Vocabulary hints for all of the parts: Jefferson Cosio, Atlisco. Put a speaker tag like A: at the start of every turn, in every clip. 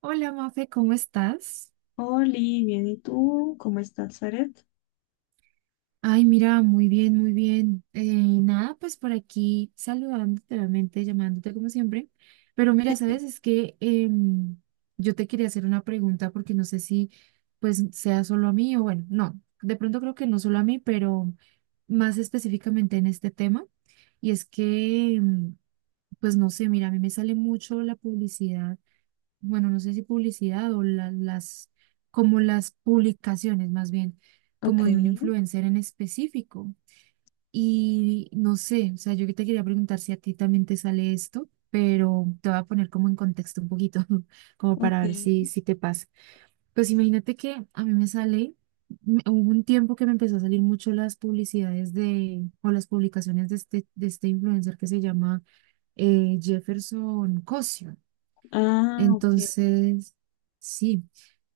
A: Hola, Mafe, ¿cómo estás?
B: Oli, bien, ¿y tú? ¿Cómo estás, Zaret?
A: Ay, mira, muy bien, muy bien. Nada, pues por aquí saludándote, obviamente, llamándote como siempre. Pero mira, sabes, es que yo te quería hacer una pregunta porque no sé si pues sea solo a mí o bueno, no, de pronto creo que no solo a mí, pero más específicamente en este tema. Y es que, pues no sé, mira, a mí me sale mucho la publicidad, bueno, no sé si publicidad o las, como las publicaciones más bien,
B: Ok,
A: como de un influencer en específico. Y no sé, o sea, yo que te quería preguntar si a ti también te sale esto, pero te voy a poner como en contexto un poquito, como para ver si,
B: ok.
A: si te pasa. Pues imagínate que a mí me sale, hubo un tiempo que me empezó a salir mucho las publicidades de, o las publicaciones de este influencer que se llama Jefferson Cosio.
B: Ah, ok.
A: Entonces, sí,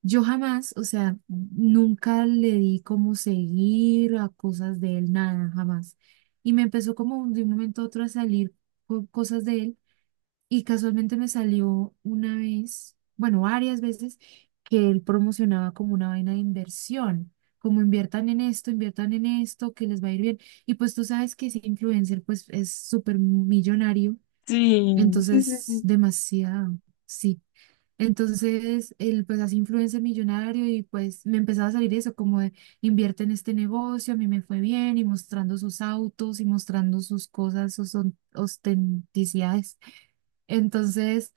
A: yo jamás, o sea, nunca le di como seguir a cosas de él, nada, jamás. Y me empezó como de un momento a otro a salir cosas de él y casualmente me salió una vez, bueno, varias veces, que él promocionaba como una vaina de inversión, como inviertan en esto, que les va a ir bien. Y pues tú sabes que ese influencer pues es súper millonario,
B: Sí, sí, sí,
A: entonces
B: sí.
A: demasiado. Sí. Entonces, él pues así influencer millonario y pues me empezaba a salir eso, como de invierte en este negocio, a mí me fue bien y mostrando sus autos y mostrando sus cosas, sus ostenticidades. Entonces,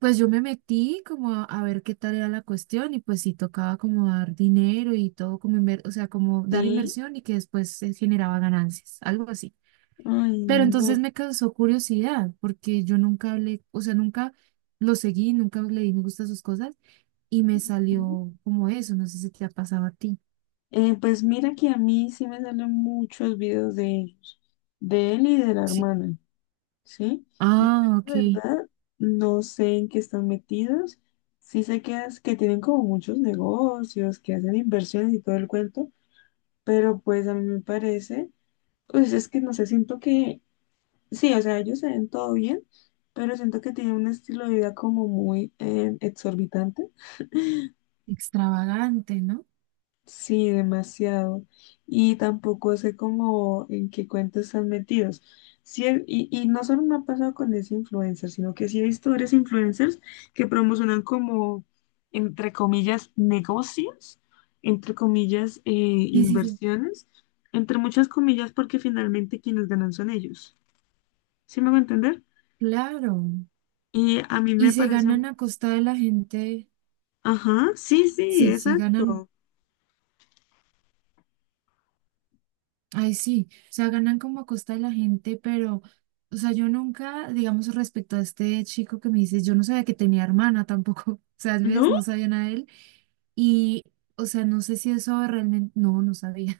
A: pues yo me metí como a ver qué tal era la cuestión y pues sí tocaba como dar dinero y todo, como o sea, como dar
B: Sí,
A: inversión y que después se generaba ganancias, algo así.
B: ay,
A: Pero entonces
B: no.
A: me causó curiosidad porque yo nunca hablé, o sea, nunca lo seguí, nunca le di me gusta a sus cosas y me salió como eso, no sé si te ha pasado a ti.
B: Pues mira que a mí sí me salen muchos videos de ellos, de él y de la
A: Sí,
B: hermana, ¿sí? Yo,
A: ah,
B: la
A: ok,
B: verdad, no sé en qué están metidos. Sí sé que, que tienen como muchos negocios, que hacen inversiones y todo el cuento, pero pues a mí me parece, pues es que no sé, siento que sí, o sea, ellos se ven todo bien, pero siento que tienen un estilo de vida como muy exorbitante.
A: extravagante, ¿no?
B: Sí, demasiado. Y tampoco sé cómo en qué cuentos están metidos. Sí, y no solo me ha pasado con ese influencer, sino que sí he visto varios influencers que promocionan como, entre comillas, negocios, entre comillas,
A: Sí, sí, sí,
B: inversiones, entre muchas comillas, porque finalmente quienes ganan son ellos. ¿Sí me va a entender?
A: claro.
B: Y a mí
A: Y
B: me
A: se
B: parece
A: ganan a costa de la gente,
B: ajá, sí, sí,
A: sí, sí, ganan,
B: exacto.
A: ay, sí, o sea, ganan como a costa de la gente, pero, o sea, yo nunca, digamos, respecto a este chico que me dices, yo no sabía que tenía hermana tampoco, o sea, ¿ves?
B: ¿No?
A: No sabía nada de él. Y, o sea, no sé si eso realmente, no, no sabía.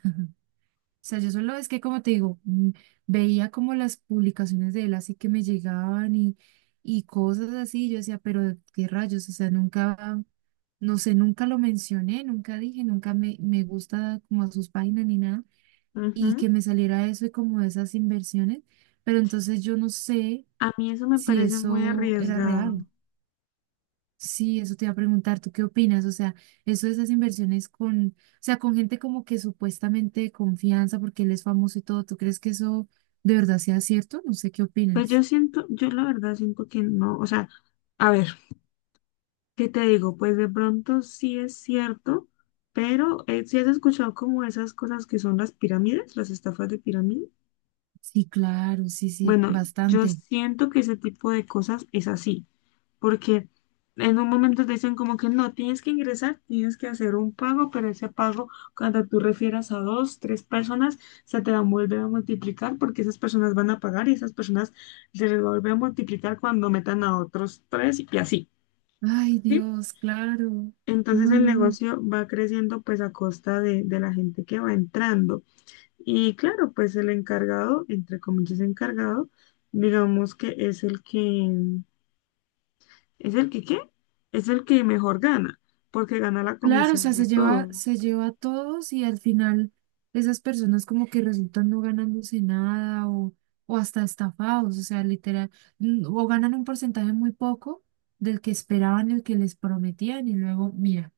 A: O sea, yo solo es que, como te digo, veía como las publicaciones de él así que me llegaban y cosas así. Yo decía, pero qué rayos, o sea, nunca, no sé, nunca lo mencioné, nunca dije, nunca me gusta como a sus páginas ni nada. Y
B: Ujú.
A: que me saliera eso y como esas inversiones. Pero entonces yo no sé
B: A mí eso me
A: si
B: parece muy
A: eso era
B: arriesgado.
A: real. Sí, eso te iba a preguntar, ¿tú qué opinas? O sea, eso de esas inversiones con, o sea, con gente como que supuestamente de confianza porque él es famoso y todo, ¿tú crees que eso de verdad sea cierto? No sé qué
B: Pues yo
A: opinas.
B: siento, yo la verdad siento que no, o sea, a ver, ¿qué te digo? Pues de pronto sí es cierto, pero si ¿sí has escuchado como esas cosas que son las pirámides, las estafas de pirámide,
A: Sí, claro, sí, sí,
B: bueno, yo
A: bastante.
B: siento que ese tipo de cosas es así. Porque en un momento te dicen como que no, tienes que ingresar, tienes que hacer un pago, pero ese pago, cuando tú refieras a dos, tres personas, se te va a volver a multiplicar porque esas personas van a pagar y esas personas se les va a volver a multiplicar cuando metan a otros tres y así,
A: Ay,
B: ¿sí?
A: Dios, claro.
B: Entonces
A: No,
B: el
A: no, no.
B: negocio va creciendo pues a costa de la gente que va entrando. Y claro, pues el encargado, entre comillas encargado, digamos que es el que es el que, ¿qué? Es el que mejor gana, porque gana la
A: Claro, o
B: comisión
A: sea,
B: de todos.
A: se lleva a todos y al final esas personas como que resultan no ganándose nada o hasta estafados, o sea, literal, o ganan un porcentaje muy poco del que esperaban, el que les prometían y luego, mira.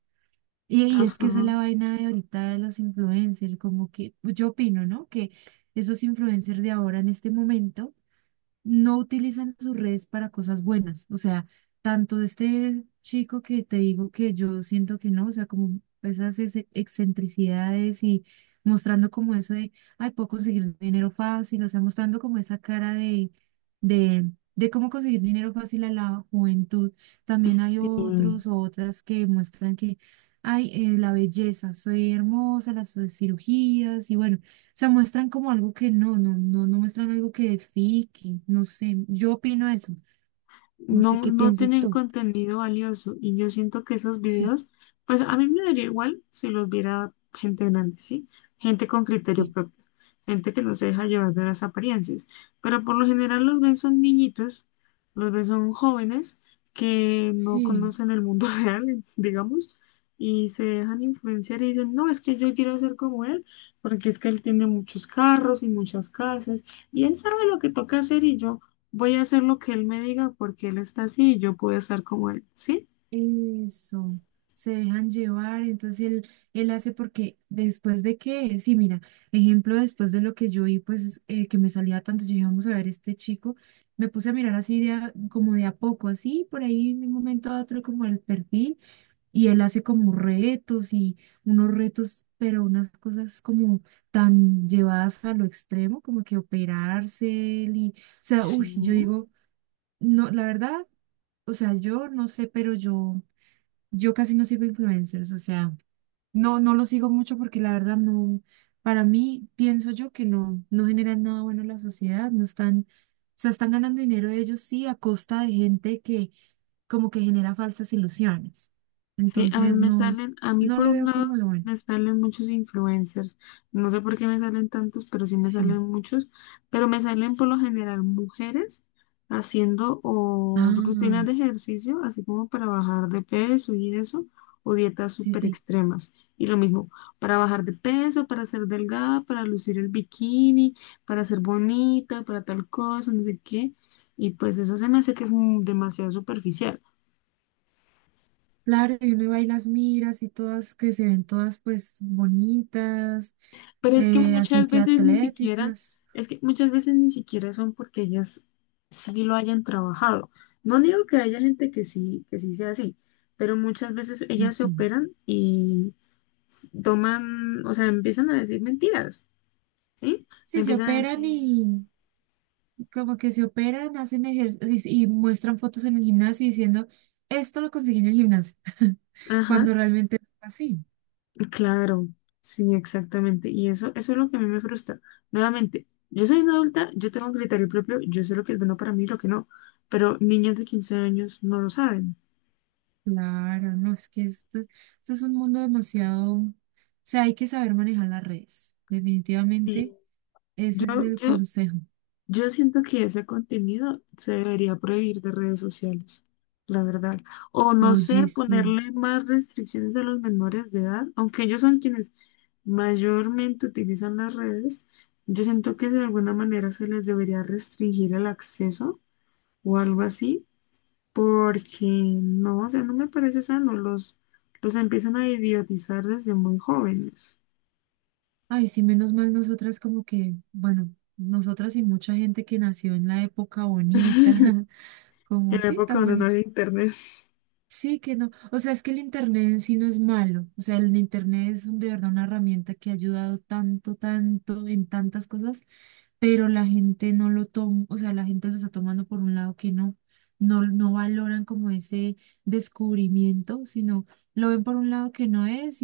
A: Y es
B: Ajá.
A: que esa es la vaina de ahorita de los influencers, como que pues, yo opino, ¿no? Que esos influencers de ahora en este momento no utilizan sus redes para cosas buenas. O sea, tanto de este chico que te digo que yo siento que no, o sea, como esas excentricidades y mostrando como eso de, ay, puedo conseguir dinero fácil, o sea, mostrando como esa cara de cómo conseguir dinero fácil a la juventud. También hay
B: Sí.
A: otros o otras que muestran que, ay, la belleza, soy hermosa, las cirugías y bueno sea, muestran como algo que no, no, no, no muestran algo que edifique, no sé, yo opino eso, no sé
B: No,
A: qué
B: no
A: piensas
B: tienen
A: tú.
B: contenido valioso y yo siento que esos
A: Sí,
B: videos, pues a mí me daría igual si los viera gente grande, ¿sí? Gente con criterio
A: sí.
B: propio, gente que no se deja llevar de las apariencias, pero por lo general los ven son niñitos, los ven son jóvenes que no
A: Sí,
B: conocen el mundo real, digamos. Y se dejan influenciar y dicen, no, es que yo quiero ser como él, porque es que él tiene muchos carros y muchas casas, y él sabe lo que toca hacer y yo voy a hacer lo que él me diga porque él está así y yo puedo estar como él, ¿sí?
A: eso. Se dejan llevar, entonces él hace porque después de que, sí, mira, ejemplo, después de lo que yo vi, pues que me salía tanto, yo dije, vamos a ver este chico, me puse a mirar así de como de a poco, así, por ahí en un momento a otro como el perfil. Y él hace como retos y unos retos, pero unas cosas como tan llevadas a lo extremo, como que operarse él y, o sea, uy,
B: Sí.
A: yo digo, no, la verdad, o sea, yo no sé, pero yo casi no sigo influencers, o sea, no, no lo sigo mucho porque la verdad no, para mí pienso yo que no, no generan nada bueno en la sociedad, no están, o sea, están ganando dinero ellos sí a costa de gente que como que genera falsas ilusiones.
B: Sí, a mí
A: Entonces
B: me
A: no,
B: salen, a mí
A: no
B: por
A: le
B: un
A: veo
B: lado
A: como lo bueno.
B: me salen muchos influencers. No sé por qué me salen tantos, pero sí me
A: Sí.
B: salen muchos. Pero me salen por lo general mujeres haciendo o rutinas
A: Ah,
B: de ejercicio, así como para bajar de peso y eso, o dietas
A: sí,
B: súper
A: sí.
B: extremas. Y lo mismo, para bajar de peso, para ser delgada, para lucir el bikini, para ser bonita, para tal cosa, no sé qué. Y pues eso se me hace que es demasiado superficial.
A: Claro, y uno iba y las miras y todas que se ven todas pues bonitas,
B: Pero es que
A: así
B: muchas
A: que
B: veces ni siquiera,
A: atléticas.
B: es que muchas veces ni siquiera son porque ellas sí lo hayan trabajado. No digo que haya gente que sí sea así, pero muchas veces ellas se
A: Ujú.
B: operan y toman, o sea, empiezan a decir mentiras, ¿sí?
A: Sí, se
B: Empiezan a
A: operan
B: decir,
A: y como que se operan, hacen ejercicios y muestran fotos en el gimnasio diciendo, esto lo conseguí en el gimnasio,
B: ajá,
A: cuando realmente no es así.
B: claro, sí, exactamente. Y eso es lo que a mí me frustra. Nuevamente, yo soy una adulta, yo tengo un criterio propio, yo sé lo que es bueno para mí y lo que no, pero niñas de 15 años no lo saben.
A: Claro, no, es que esto, esto es un mundo demasiado, o sea, hay que saber manejar las redes, definitivamente, ese
B: Yo,
A: es el
B: yo,
A: consejo.
B: yo siento que ese contenido se debería prohibir de redes sociales, la verdad. O no sé,
A: Oye, sí,
B: ponerle más restricciones a los menores de edad, aunque ellos son quienes mayormente utilizan las redes, yo siento que de alguna manera se les debería restringir el acceso o algo así, porque no, o sea, no me parece sano, los empiezan a idiotizar desde muy jóvenes,
A: ay, sí, menos mal nosotras como que, bueno, nosotras y mucha gente que nació en la época bonita,
B: en
A: como
B: la
A: sí,
B: época
A: tan
B: donde no
A: bonito.
B: había internet.
A: Sí, que no. O sea, es que el Internet en sí no es malo. O sea, el Internet es de verdad una herramienta que ha ayudado tanto, tanto en tantas cosas, pero la gente no lo toma, o sea, la gente lo está tomando por un lado que no, no, no valoran como ese descubrimiento, sino lo ven por un lado que no es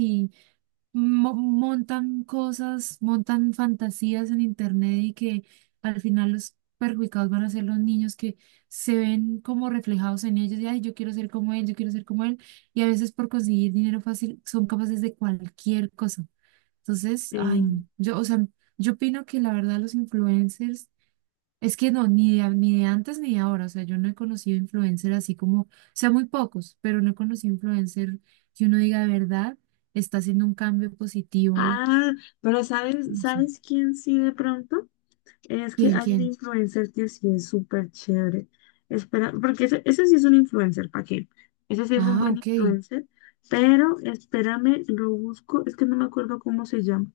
A: montan cosas, montan fantasías en internet y que al final los perjudicados van a ser los niños que se ven como reflejados en ellos y ay, yo quiero ser como él, yo quiero ser como él, y a veces por conseguir dinero fácil son capaces de cualquier cosa. Entonces, ay,
B: Sí.
A: no. Yo, o sea, yo opino que la verdad los influencers es que no, ni de, ni de antes ni de ahora, o sea, yo no he conocido influencer así como, o sea, muy pocos, pero no he conocido influencer que uno diga de verdad, está haciendo un cambio positivo,
B: Ah, pero ¿sabes,
A: no sé.
B: sabes quién sí de pronto? Es que
A: ¿Quién,
B: hay un
A: quién?
B: influencer que sí es súper chévere. Espera, porque ese sí es un influencer, ¿para qué? Ese sí es un
A: Ah,
B: buen
A: ok.
B: influencer, pero espérame, lo busco, es que no me acuerdo cómo se llama.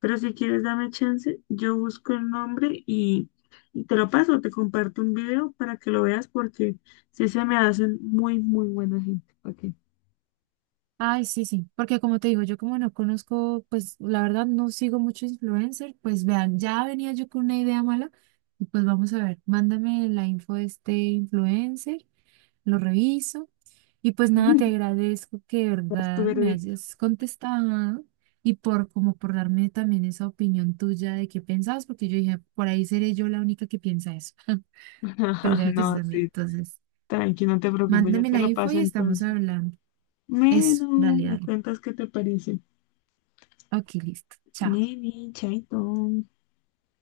B: Pero si quieres, dame chance, yo busco el nombre y te lo paso, te comparto un video para que lo veas porque sí se me hacen muy, muy buena gente. Ok.
A: Ay, sí, sí, porque como te digo, yo como no conozco, pues la verdad no sigo mucho influencer, pues vean, ya venía yo con una idea mala y pues vamos a ver, mándame la info de este influencer, lo reviso. Y pues nada, te agradezco que de
B: Haz tu
A: verdad me
B: veredicto.
A: hayas contestado y por como por darme también esa opinión tuya de qué pensabas, porque yo dije, por ahí seré yo la única que piensa eso. Pero ya veo que sí
B: No,
A: también.
B: sí.
A: Entonces,
B: Tranqui, no te preocupes, ya
A: mándame
B: te
A: la
B: lo
A: info
B: paso
A: y estamos
B: entonces.
A: hablando. Eso,
B: Bueno,
A: dale,
B: me
A: dale.
B: cuentas qué te parece.
A: Ok, listo. Chao.
B: Neni, chaito.